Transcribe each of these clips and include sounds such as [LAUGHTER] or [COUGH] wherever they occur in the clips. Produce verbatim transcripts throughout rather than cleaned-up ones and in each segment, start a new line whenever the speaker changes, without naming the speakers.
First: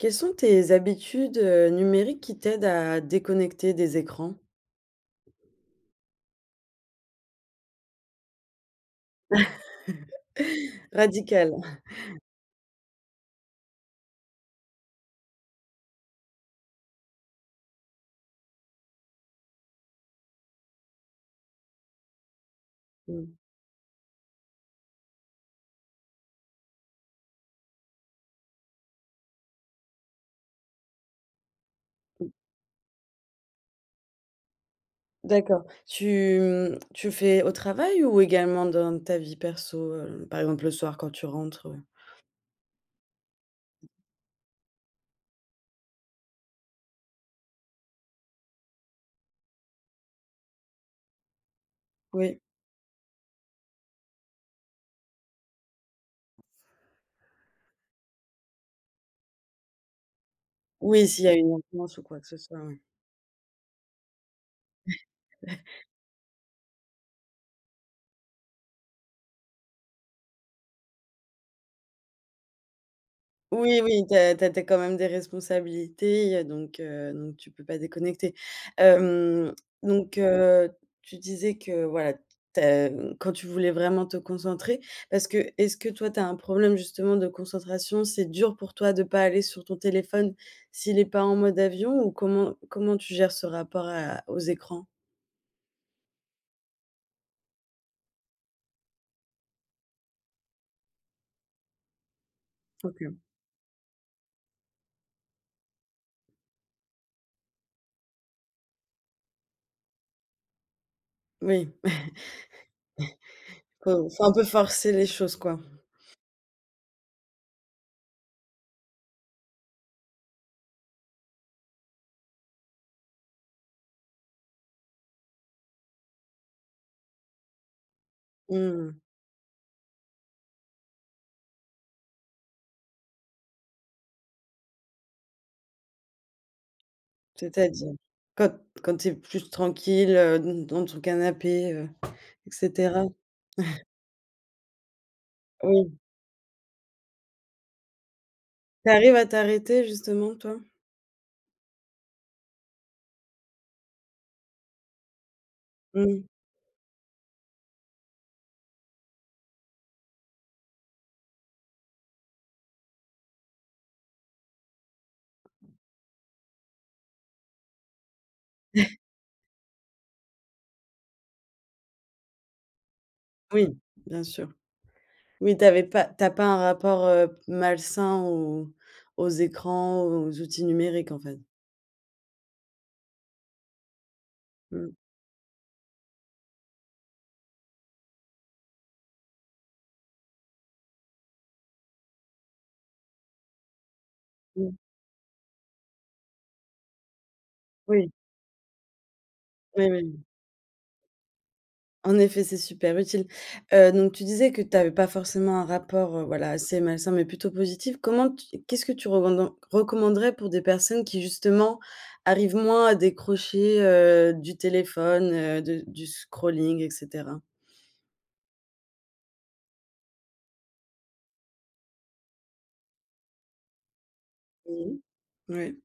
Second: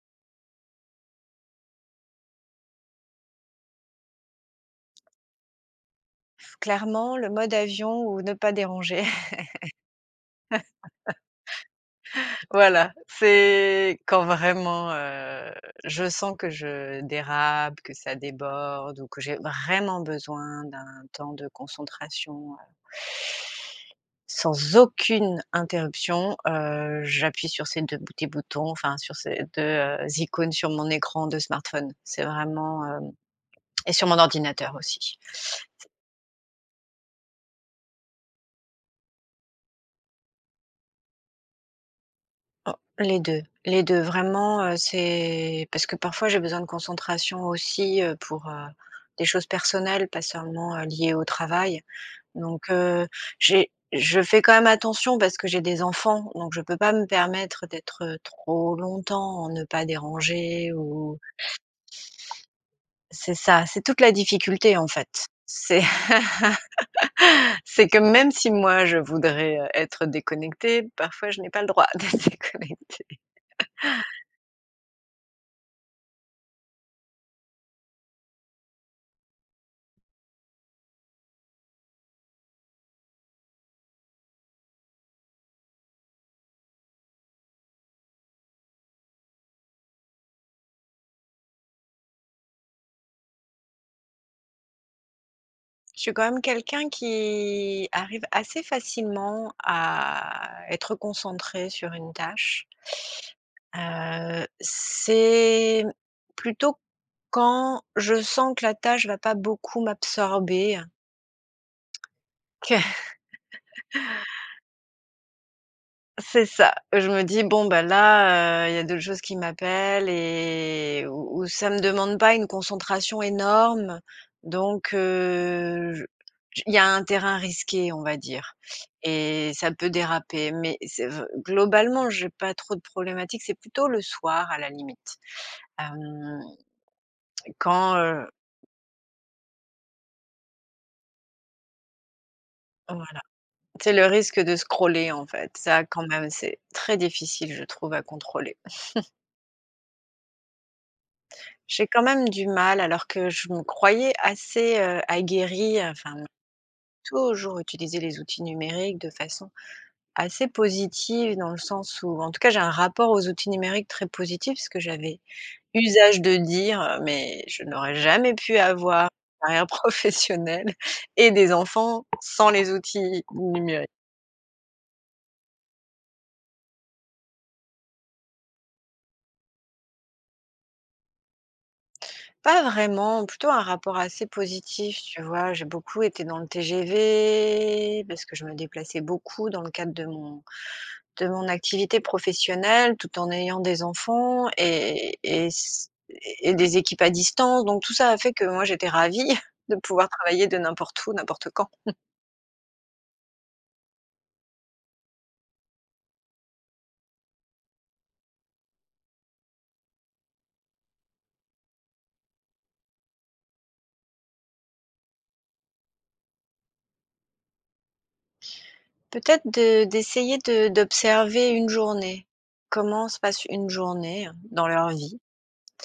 Quelles sont tes habitudes, heu, numériques qui t'aident à déconnecter des écrans?
Clairement le mode avion ou ne pas déranger.
[CHUCKLES] Radical.
[LAUGHS] Voilà c'est quand vraiment, heu, je sens que je dérape, que ça déborde ou que j'ai vraiment besoin d'un temps de concentration heu
Mmh.
sans aucune interruption, heu, j'appuie sur ces deux petits boutons, enfin sur ces deux, heu, icônes sur mon écran de smartphone. C'est
Mmh.
vraiment, heu et sur mon ordinateur aussi.
D'accord. Tu, mmh, tu fais au travail? Ou également dans ta vie perso, heu? Par exemple le soir quand tu rentres, ouais.
Oh. Les deux, les deux vraiment, heu, c'est parce que parfois j'ai besoin de concentration aussi, heu, pour, heu, des choses personnelles pas seulement, heu, liées au travail.
Oui.
Donc, heu, j'ai je fais quand même attention parce que j'ai des enfants, donc je peux pas me permettre d'être, heu, trop longtemps, en ne pas déranger
Oui,
ou
s'il y a une maintenance ou quoi que ce soit, oui.
c'est ça, c'est toute la difficulté en fait. C'est
[CHUCKLES]
[LAUGHS] c'est que même si moi je voudrais, heu, être déconnectée, parfois je n'ai pas le droit d'être déconnectée. [CHUCKLES]
Oui, oui tu as tu as tu as quand même des responsabilités. Il y a donc, heu, donc tu peux pas déconnecter. Hem, donc, heu, tu disais que voilà tu as quand tu voulais vraiment te concentrer parce que est-ce que toi tu as un problème justement de concentration? C'est dur pour toi de pas aller sur ton téléphone s'il est pas en mode avion? Ou comment comment tu gères ce rapport à aux écrans?
Je suis quand même quelqu'un qui arrive assez facilement à être concentrée sur une tâche.
OK.
Heu, c'est plutôt quand je sens que la tâche va pas beaucoup m'absorber
Oui,
que
[CHUCKLES] faut faut un peu forcer les choses quoi.
C'est ça. Je me dis: «Bon, ben, là, heu, il y a d'autres choses qui m'appellent et où où ça me demande pas une concentration énorme». Donc, heu, je j il y a un terrain risqué on va dire
Mmh.
et ça peut déraper. Mais c'est vr globalement j'ai pas trop de problématiques, c'est plutôt le soir à la limite. Hem.
C'est-à-dire?
Quand, heu
Quand quand tu es plus tranquille, heu, d dans ton canapé, heu, et cetera.
Voilà.
[CHUCKLES]
C'est le risque de scroller en fait, ça
Oui.
quand même c'est très difficile je trouve à contrôler.
Tu
[CHUCKLES]
arrives à t'arrêter justement toi?
J'ai quand même du mal alors que je me croyais assez, heu, aguerrie enfin
Mmh.
toujours utiliser les outils numériques de façon assez positive dans le sens où en tout cas j'ai un rapport aux outils numériques très positif. Parce que j'avais usage de dire, heu mais je n'aurais jamais pu
[CHUCKLES]
avoir une carrière professionnelle et des enfants sans les outils
Oui.
numériques.
Bien sûr, mais tu avais pas tu as pas un rapport, heu, malsain aux aux écrans, aux outils numériques en fait?
Pas vraiment, plutôt un rapport assez
Mmh.
positif, tu vois? J'ai beaucoup été dans le TGV, parce que je me déplaçais beaucoup dans le cadre de mon de mon activité professionnelle, tout en ayant des enfants
Mmh.
et et et s et et des équipes à distance. Donc, tout ça
Oui.
a fait que moi, j'étais ravie [CHUCKLES] de
Oui, oui,
pouvoir
oui.
travailler de n'importe où, n'importe quand. [CHUCKLES]
En effet, c'est super utile. Heu, donc tu disais que tu avais pas forcément un rapport, heu, voilà, assez malsain mais plutôt positif. Comment tu qu'est-ce que tu revenden recommanderais pour des personnes qui, justement, arrivent moins à décrocher, heu, du téléphone, heu, de du scrolling, et cetera?
Peut-être de d'essayer de d'observer une journée. Comment se passe une journée, hein, dans leur
Mmh
vie?
mh. Ouais.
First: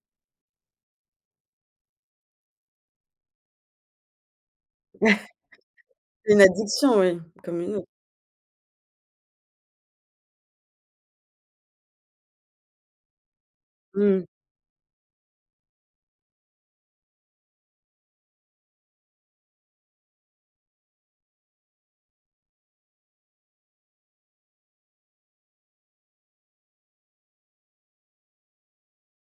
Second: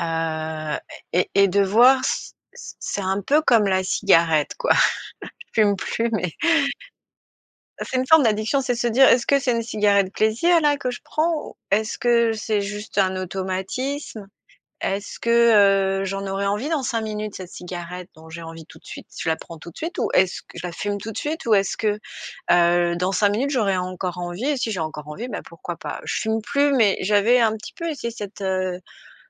Heu, et et de voir c c c'est un peu comme la cigarette, quoi.
[SNORTS]
[CHUCKLES] Je fume
[CHUCKLES]
plus, mais
Une addiction, ouais, comme une aut
c'est une forme d'addiction. C'est de se dire: «Est-ce que c'est une cigarette plaisir, là, que je prends? Ou est-ce que c'est juste un
Mmh mh.
automatisme? Est-ce que, heu, j'en aurai envie dans cinq minutes, cette cigarette dont j'ai envie tout de suite? Je la prends tout de suite ou est-ce que je la fume tout de suite? Ou est-ce que, heu, dans cinq minutes, j'aurais encore envie? Si j'ai encore envie, bah, pourquoi pas?» je fume plus, mais j'avais un petit peu essayé cette, heu,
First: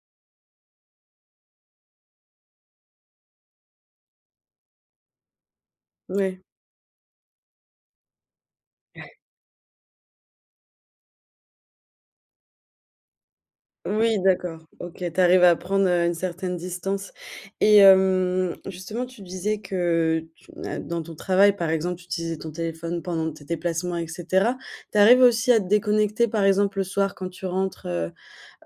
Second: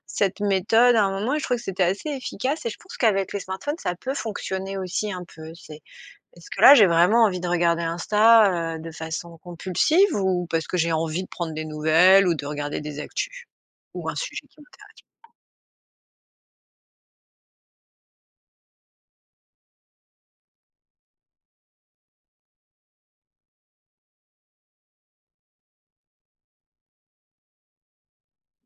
cette méthode à un moment et je trouvais que c'était assez efficace. Et je pense qu'avec les smartphones, ça peut fonctionner aussi un peu. C'est
Ouais.
est-ce que, là, j'ai vraiment envie de regarder Insta, heu, de
Ouais.
façon compulsive, ou parce que j'ai envie de prendre des nouvelles ou de regarder des actus, ou un
Oui,
sujet
d'accord,
qui m'intéresse?
OK. Tu arrives à prendre, heu, une certaine distance. Et hem, justement, tu disais que tu, hein, dans ton travail, par exemple, tu utilisais ton téléphone pendant tes déplacements, et cetera. Tu arrives aussi à te déconnecter, par exemple, le soir, quand tu rentres, heu,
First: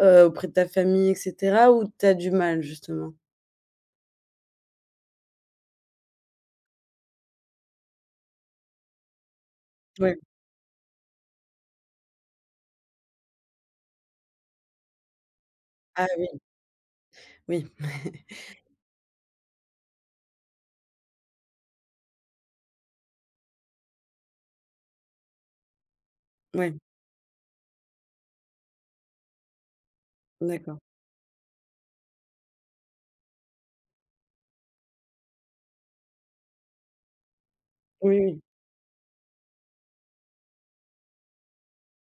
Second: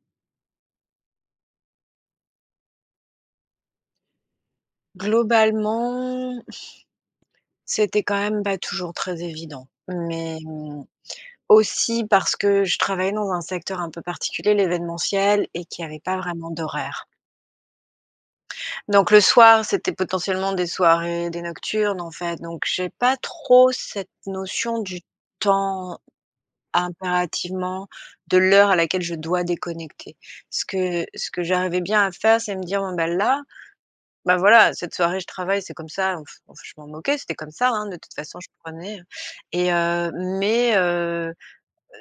heu, auprès de ta famille, et cetera, ou tu as du mal, justement?
Globalement, [EXHALES] c'était quand même pas toujours très évident,
Ouais.
mais mmh, aussi parce que je travaillais dans un secteur un peu particulier, l'événementiel et qu'il y avait
Ah
pas
oui.
vraiment d'horaires.
Oui. [CHUCKLES]
Donc le soir, c'était potentiellement des soirées, des nocturnes en fait, donc j'ai pas trop cette notion du temps
Ouais.
impérativement, de l'heure à laquelle je dois déconnecter. Ce
D'accord.
que ce que j'arrivais bien à faire, c'est me dire: «Bon ben là, bah, voilà cette soirée je travaille c'est comme ça, donc [BLOWS AIR] je m'en fi» je m'en moquais, c'était comme ça hein, de toute
Oui,
façon
oui.
je prenais et heu mais heu, heu,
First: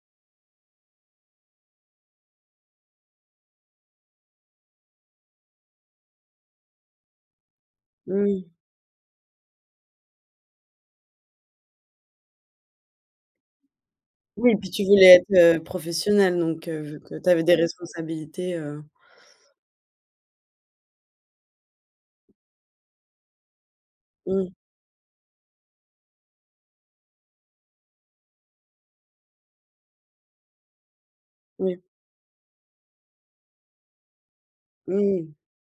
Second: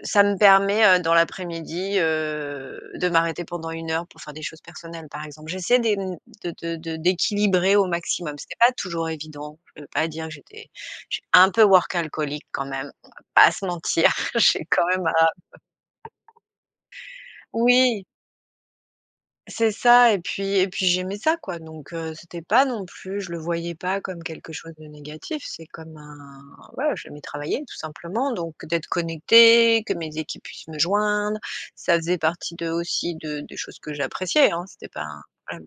ça me permet, heu, dans l'après-midi heu de m'arrêter pendant une heure pour faire des choses personnelles par exemple. J'essayais des de de de d'équilibrer au maximum,
Mmh.
c'est pas toujours évident. Je peux pas dire j'étais j'étais un peu Workaholic quand même, on va pas se mentir,
Oui,
j'ai
puis tu
quand même,
voulais
heu
être, heu, professionnelle donc, heu, vu que tu avais des
Oui!
responsabilités, heu.
C'est ça et puis et puis j'aimais ça quoi, donc, heu, c'était pas non plus je le voyais pas comme
Mmh.
quelque chose de négatif, c'est comme un ouais j'aimais travailler tout simplement, donc d'être connectée, que mes équipes puissent me joindre,
Oui.
ça faisait partie de, aussi, de des choses que j'appréciais, hein c'était pas un,
Mmh.
hem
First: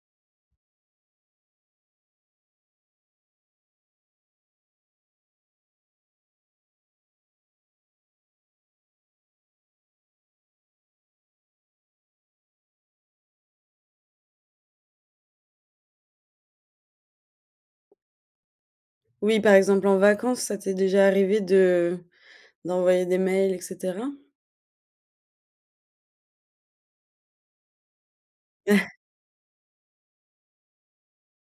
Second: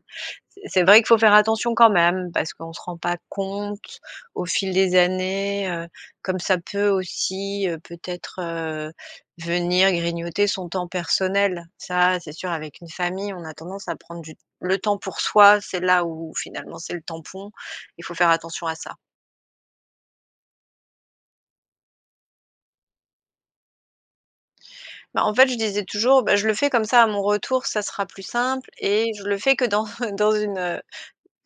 c c'est vrai qu'il faut faire attention quand même, parce qu'on se rend pas compte au fil des années, heu, comme ça peut aussi, heu, peut-être, heu, venir grignoter son temps personnel. Ça, c'est sûr avec une famille, on a tendance à prendre du le temps pour soi, c'est là où finalement c'est le tampon. Il faut faire attention à ça.
Oui, par exemple, en vacances ça t'est déjà arrivé de d'envoyer des mails et cetera?
Bah en fait, je disais toujours: «Bah, je le fais comme ça à mon retour ça sera plus simple
[CHUCKLES]
et je le fais que dans dans une, heu,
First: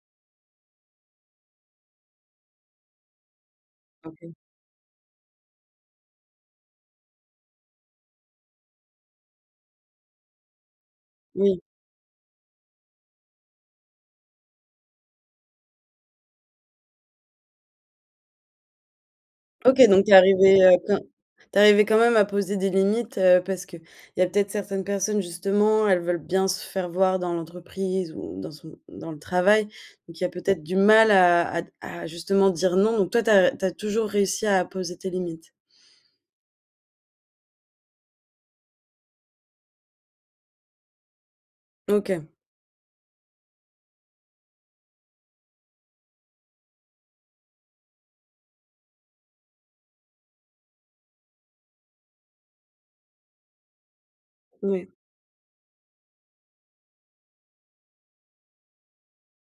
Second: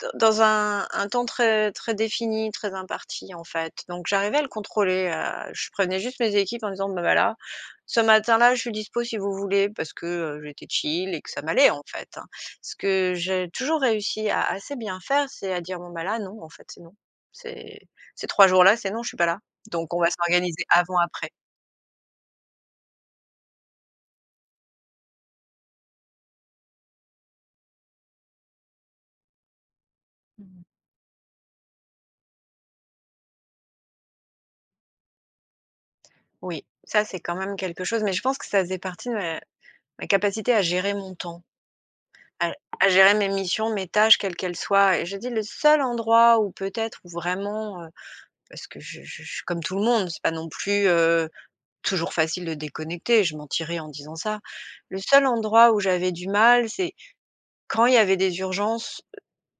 d dans un un temps très, très défini, très imparti.», en fait. Donc
OK.
j'arrivais à le contrôler, heu. Je prévenais juste mes équipes, en disant: «Ben voilà, ce matin-là je suis dispo si vous voulez», parce que, heu, j'étais chill et que ça
Oui.
m'allait en fait, hein. Ce que j'ai toujours réussi à assez bien faire, c'est à dire: «Bon, bah, là, non en fait. C'est non, ces ces trois jours-là c'est non, je suis pas là.
OK
Donc on
donc
va
tu es arrivée,
s'organiser
heu, quand
avant, après».
tu es arrivée quand même à poser des limites, heu, parce que il y a peut-être certaines personnes, justement, elles veulent bien se faire voir dans l'entreprise ou dans son dans le travail. Donc il y a
Mmh mh.
peut-être du mal à à d à justement dire: «Non.», donc toi tu as r tu as toujours réussi à poser tes limites?
Oui, ça c'est quand même quelque chose, mais je pense que ça faisait partie de ma ma capacité à gérer mon temps,
OK.
à à gérer mes missions, mes tâches, quelles qu’elles soient et je dis le seul endroit où peut-être, où vraiment, heu, parce que je je je je suis comme tout le monde. C'est pas non plus, heu, toujours facile de déconnecter. Je mentirais en disant ça.
Ouais.
Le seul endroit où j'avais du mal, c'est quand il y avait des urgences,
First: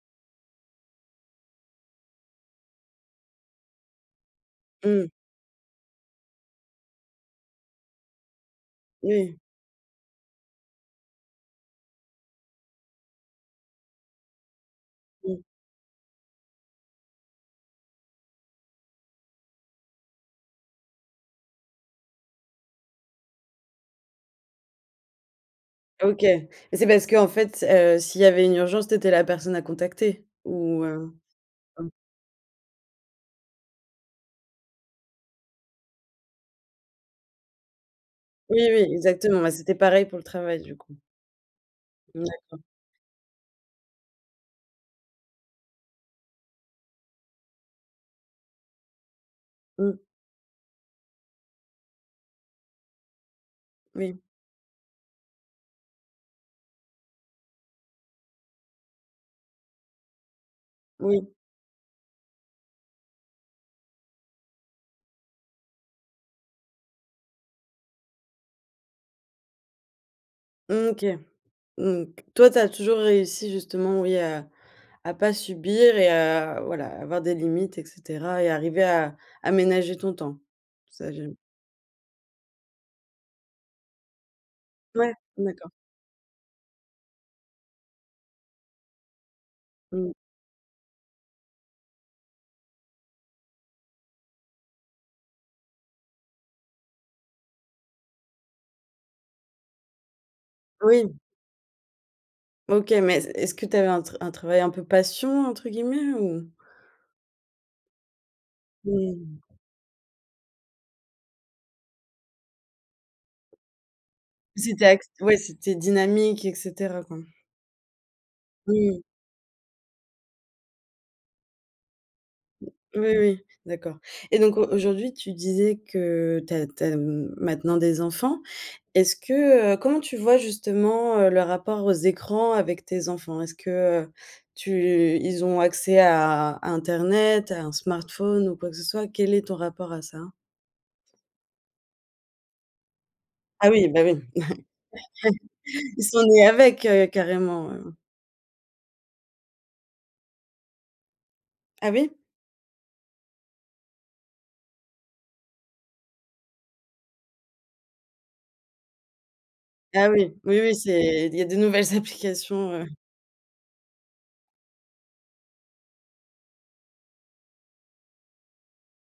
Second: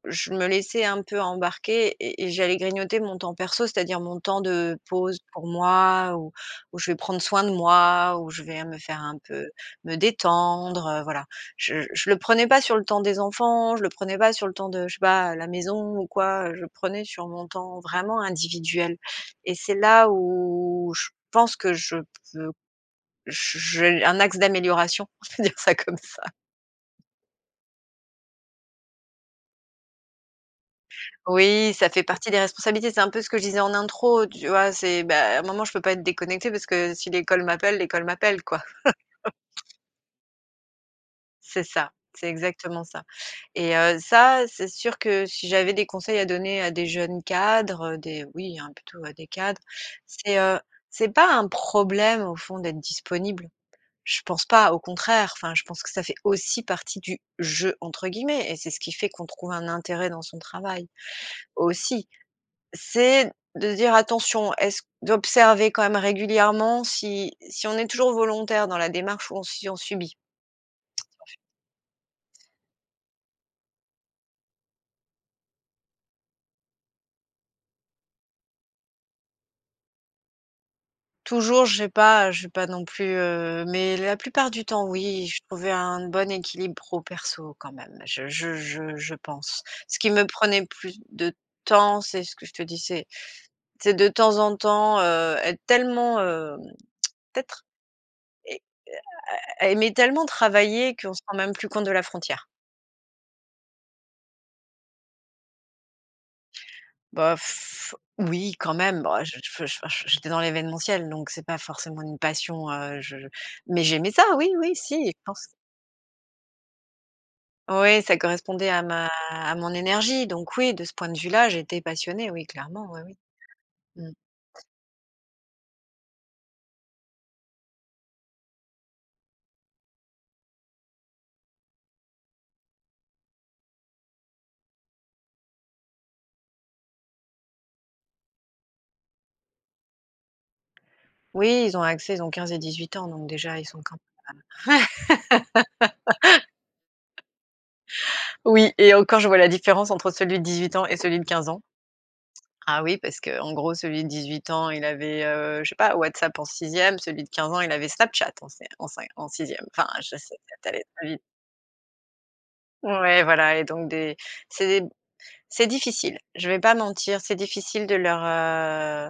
heu, je me laissais un peu embarquer et et j'allais grignoter mon temps perso. C'est-à-dire mon temps de
Mmh.
pause pour moi, où où je vais prendre soin de moi, où je vais me faire un
Moui.
peu me détendre, voilà. Je je le prenais pas sur le temps des enfants. Je le prenais pas sur le temps de je sais pas,
Mmh.
la maison ou quoi. Je prenais sur mon temps vraiment individuel et c'est là où je pense que je p veux je j'ai un axe d'amélioration, on peut dire ça comme
OK,
ça.
mais c'est parce qu'en fait, heu, s'il y avait une urgence tu étais la personne à contacter? Ou, heu
Oui, ça
heu
fait partie des responsabilités. C'est un peu ce que je disais en intro, tu vois? C'est, bah un moment je peux pas être déconnectée, parce que si l'école m'appelle, l'école m'appelle
Oui,
quoi.
oui, exactement. Bah c'était
[LAUGHS]
pareil pour le travail, du coup?
C'est ça.
Mmh
C'est
d'accord.
exactement ça et heu, ça c'est sûr que si j'avais des conseils à donner à des jeunes cadres, des oui, hein, plutôt à des cadres.
Mmh.
C'est, heu, c'est pas un problème au fond d'être disponible.
Oui.
Je pense pas, au contraire, enfin je pense que ça fait aussi partie du «jeu», entre guillemets. Et c'est ce qui fait qu'on trouve un intérêt dans son travail
Oui.
aussi. C'est de se dire: «Attention, est-ce q», d'observer quand même régulièrement si si on est toujours volontaire dans la démarche ou on si on subit.
Mmh OK.
[UNINTELLIGIBLE]
Mmh.
[UNINTELLIGIBLE]
Toi tu as toujours réussi justement, oui, à à pas subir et heu, à, voilà, avoir des limites et cetera et arriver à aménager ton temps. Ça j'ai
Toujours, j'ai pas j'ai pas non plus, heu, mais la plupart du temps
Ouais!
oui, je
Mmh,
trouvais
d'accord.
un bon équilibre pro, perso quand même. Je je je je pense. Ce qui
Mmh.
me prenait plus de temps, c'est ce que je te disais. C'est de temps en temps, heu, être tellement, hem, peut-être et à à à aimer tellement travailler, qu'on
Oui!
se rend même plus compte de la frontière.
OK, mais c est-ce que tu avais un tra un travail un peu «passion», entre guillemets, ou?
Bah [BLOWS AIR] oui, quand même. Bah je
Mmh.
f je f je f j'étais dans l'événementiel, donc c'est pas forcément une passion, heu je mais j'aimais ça, oui oui
C'était
si,
ac
et je
ouais
pense
c'était dynamique et cetera, quoi.
Oui, ça correspondait à
Mmh.
ma à mon énergie, donc oui, de ce point de vue là, j'étais passionnée. Oui,
Oui,
clairement, oui, oui.
oui, d'accord.
Mmh.
Et donc au aujourd'hui tu disais que tu as tu as, mmh, maintenant des enfants, est-ce que, heu comment tu vois justement, heu, le rapport aux écrans avec tes enfants? Est-ce que, heu, tu ils ont accès à à internet, à un smartphone ou quoi que ce soit? Quel est ton rapport à ça?
Oui, ils ont accès, ils ont quinze et dix-huit ans, donc déjà ils
Ah
sont
oui,
quand
bah oui!
même
[CHUCKLES] Ils sont nés avec, heu,
ouais. [LAUGHS]
carrément, heu
Oui et encore je vois la différence entre celui de dix-huit ans et celui de quinze ans.
Ah oui?
Ah oui, parce qu'en gros celui de dix-huit ans, il avait, heu, je sais pas, WhatsApp en sixième, celui de quinze ans, il avait Snapchat en c en cin en sixième. Enfin, [UNINTELLIGIBLE]
Ah, oui,
c'est
oui,
peut être
oui,
allé plus vite.
c'est il y a de nouvelles applications, heu.
Ouais, voilà et donc des c'est des c'est difficile. Je vais pas mentir, c'est difficile de leur, heu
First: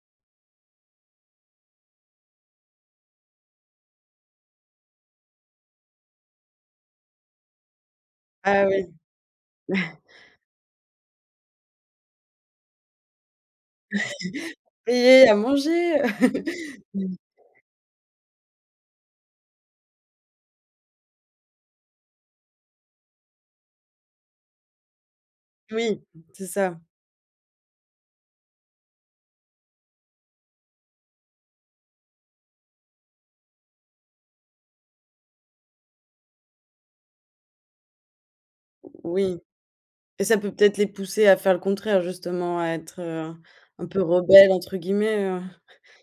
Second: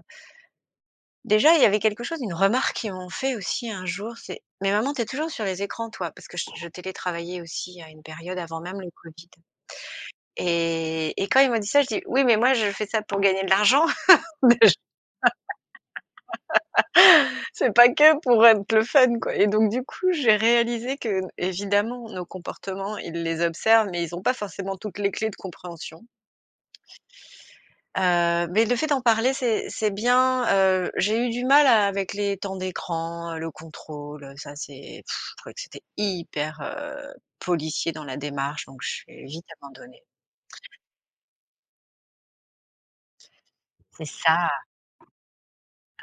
Déjà il y avait quelque chose, une remarque qui m'ont fait aussi un jour, c'est: «Mais maman tu es toujours sur les écrans, toi!», parce que je télétravaillais aussi à une période avant
Ah
même
oui!
le Covid.
[CHUCKLES]
Et et quand ils m'ont dit ça, j'ai dit: «Oui, mais moi je fais ça pour gagner de l'argent.
[CHUCKLES]
Déjà!
Payer à manger, heu. [CHUCKLES] [UNINTELLIGIBLE]
[LAUGHS] C'est pas que pour être le fun quoi!». Et donc, du coup, j'ai réalisé qu'évidemment nos comportements ils les observent mais ils ont pas forcément toutes les clés de
Oui,
compréhension.
c'est ça.
Heu, mais le fait d'en parler c'est c'est bien. Heu, j'ai eu du mal avec les temps d'écran, heu, le contrôle, ça c'est, [SCOFFS] je trouvais que c'était hyper, heu, policier dans la démarche, donc j'ai
Oui.
vite abandonné.
Et ça peut peut-être les pousser à faire le contraire justement, à être, heu, un peu
C'est ça!
«rebelles», entre guillemets, heu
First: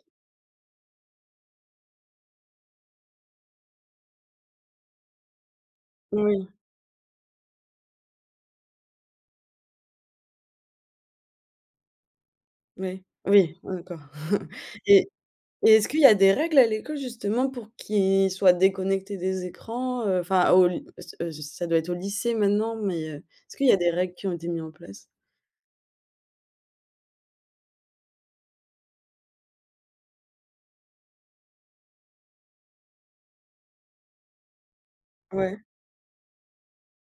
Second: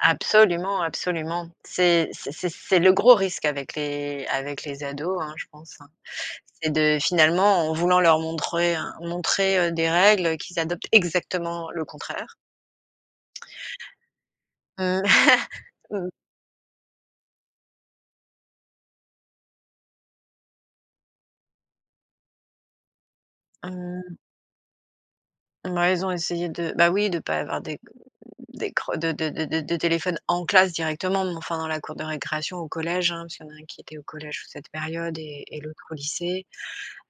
Absolument, absolument, c'est c'est c'est c'est le gros risque avec les avec les ados, hein, je pense, hein.
Oui.
C'est de finalement en voulant leur montrer un montrer, heu, des règles qu'ils adoptent exactement le contraire.
Ouais, oui, ah d'accord. [CHUCKLES]
Mmh.
Et
[LAUGHS]
et est-ce qu'il y
Mmh.
a des règles à l'école, justement? Pour qu'ils soient déconnectés des écrans? Heu, enfin au ly ce, heu, ça doit être au lycée maintenant. Mais, heu, est-ce qu'il y a des règles
Mmh.
qui ont été mis en place?
Mouais, ils ont essayé de bah, oui de pas avoir d'é d'écran de de de de de téléphone en classe, directement. Mais, enfin, dans la cour de récréation au collège, hein. Parce qu'il y en a un qui était au collège sur cette période et et
Ouais.
l'autre au lycée.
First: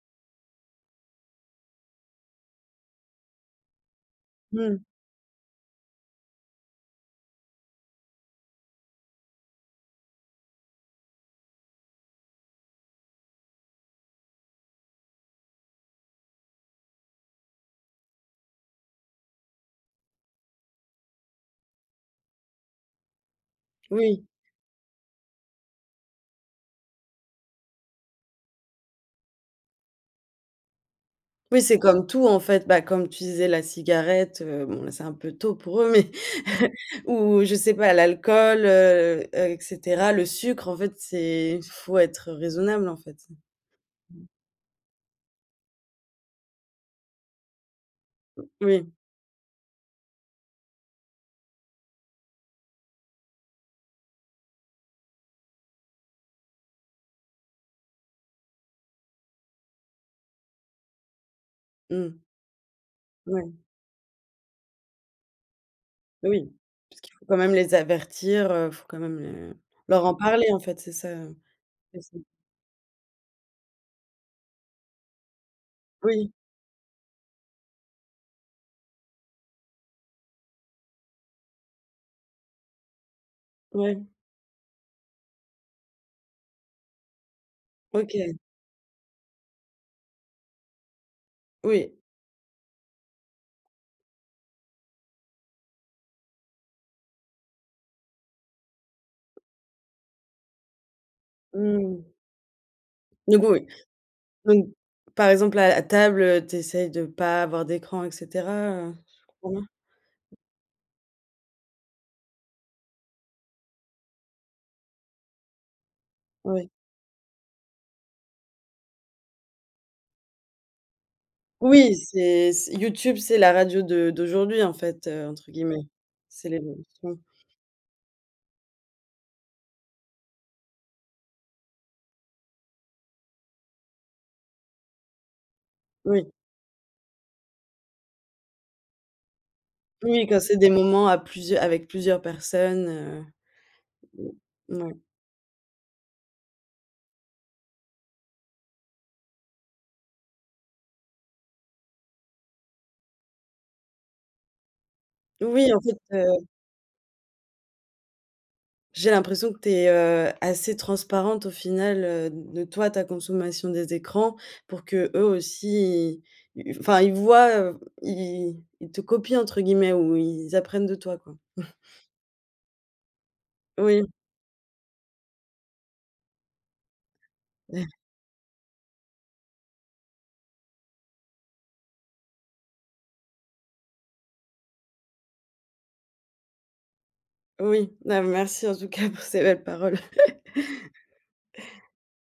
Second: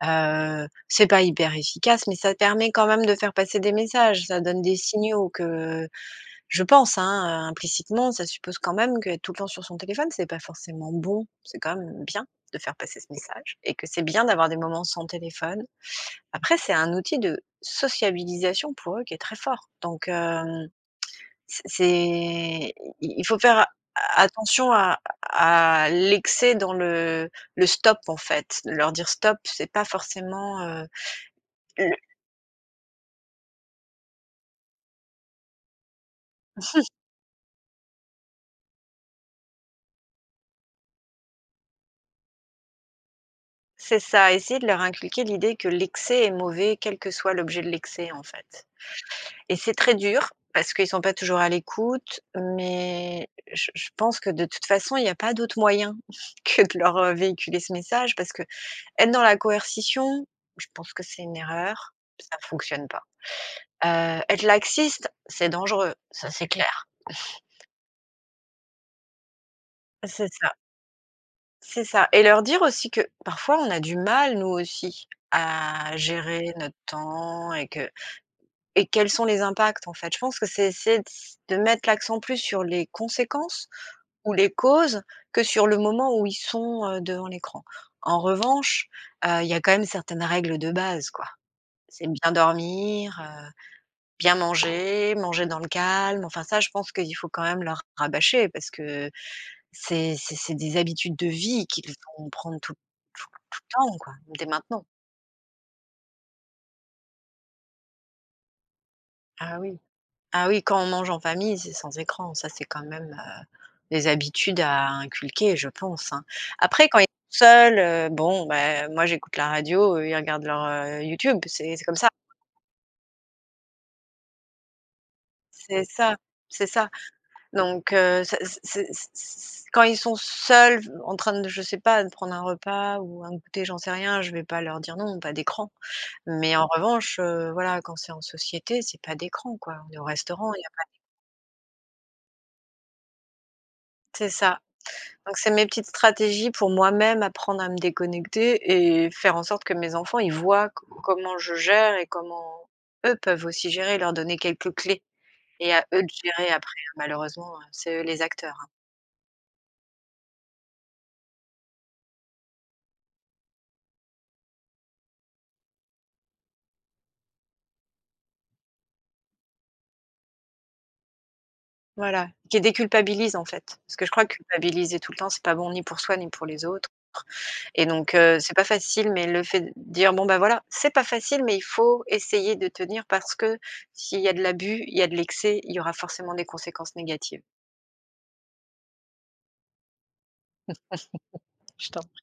Heu, c'est pas hyper efficace, mais ça permet quand même de faire passer des messages. Ça donne des
Mmh.
signaux que, heu, je pense, hein, implicitement ça suppose quand même qu'être tout le temps sur son téléphone c'est pas forcément bon. C'est quand même bien de faire passer ce message. Et que c'est bien d'avoir des moments sans téléphone. Après, c'est un outil de sociabilisation pour eux, qui est très fort. Donc, hem, c'est c'est i i il faut faire a
Oui.
attention à à l'excès dans le le stop, en fait. Leur dire: «Stop», c'est pas forcément, heu,
Oui, c'est
le
comme tout, en fait. Bah, comme tu disais la cigarette, heu, bon là c'est un peu tôt pour eux, mais [CHUCKLES]
[LAUGHS]
ou je sais pas l'alcool, heu, heu et cetera, le sucre en fait c'est faut être raisonnable en fait, hein.
C'est
Mmh.
ça, essayer de leur inculquer l'idée que l'excès est mauvais quel que soit l'objet de l'excès, en fait.
Oui.
Et c'est très dur, parce qu'ils sont pas toujours à l'écoute, mais, heu, je je pense que de toute façon il y a pas d'autre moyen que de leur véhiculer ce message, parce qu'être dans la coercition, je pense que c'est une erreur,
Mmh.
p ça fonctionne pas.
Ouais.
Heu, être laxiste, c'est dangereux,
Bah
ça c'est
oui,
clair.
parce qu'il faut quand même
[CHUCKLES]
les avertir, heu, il faut quand même, les leur en
C'est
parler
ça.
en fait c'est ça, heu?
C'est
C'est
ça,
ça.
et leur dire aussi que parfois on a du mal nous aussi à
Oui.
gérer notre temps et que et quels sont les impacts, en fait. Je pense que c'est essayer de s de mettre l'accent plus sur les conséquences
Ouais.
ou les causes que sur le moment où ils sont, heu, devant l'écran. En
OK.
revanche, heu, il y a quand même certaines règles de base, quoi.
Oui.
C'est bien dormir, heu, bien manger, manger dans le calme. Enfin, ça je pense qu'il faut quand même leur rabâcher parce que, heu, c'est c'est c'est des habitudes de vie qu'ils
Mmh.
vont prendre tout tout
Du coup,
tout
oui?
le temps, quoi. Dès
Donc,
maintenant.
par exemple à à table, heu, tu essayes de pas avoir d'écran et cetera? Heu, je comprend
Ah
bien?
oui. Ah oui, quand on mange en famille, c'est sans écran. Ça, c'est quand même, heu, des habitudes à inculquer je pense, hein.
Oui.
Après, quand ils seuls, heu, bon, bah, moi j'écoute la radio, eux ils regardent leur, heu, YouTube, c'est c'est
Oui,
comme ça.
c'est c YouTube c'est la radio de d'aujourd'hui en fait, heu, entre
C'est
guillemets.
ça,
C'est les
c'est
mêmes
ça.
sons.
Donc, heu, ce c'est c'est c c quand ils sont seuls, en train de, je sais pas, de prendre un repas ou un goûter, j'en sais rien. Je vais pas leur dire: «Non, pas d'écran»,
Oui.
mais en revanche, heu, voilà quand c'est en société c'est pas d'écran, quoi. On est au
Oui, quand
restaurant
c'est
il y a
des
pas d'é
moments à plusieu avec plusieurs personnes,
C'est
heu.
ça.
Mouais.
Donc c'est mes petites stratégies pour moi-même apprendre à me déconnecter et faire en sorte que mes enfants ils voient co comment je gère et comment eux peuvent aussi gérer. Leur donner quelques clés. Et
Oui, en
à
fait,
eux de
heu
gérer après, hein, malheureusement, heu, c'est eux les acteurs, hein.
J'ai l'impression que tu es, heu, assez transparente au final, heu, de toi, ta consommation des écrans pour qu'eux aussi ils, heu heu enfin, ils voient, heu f Ils i i ils te «copient», entre guillemets ou ils apprennent de toi, quoi? [CHUCKLES]
Voilà, qu'ils déculpabilisent, en fait. Parce que je
Oui.
crois que culpabiliser tout le temps c'est pas bon ni pour soi ni pour les autres. Et
[CHUCKLES]
donc, heu, c'est pas facile mais le fait de dire: «Bon, ben, voilà, c'est pas facile mais il faut essayer de tenir, parce que s'il y a de l'abus, il y a de l'excès, il y aura forcément des conséquences négatives».
Oui, bah merci en tout cas pour ces belles paroles. [CHUCKLES]
[LAUGHS] Je t'en pr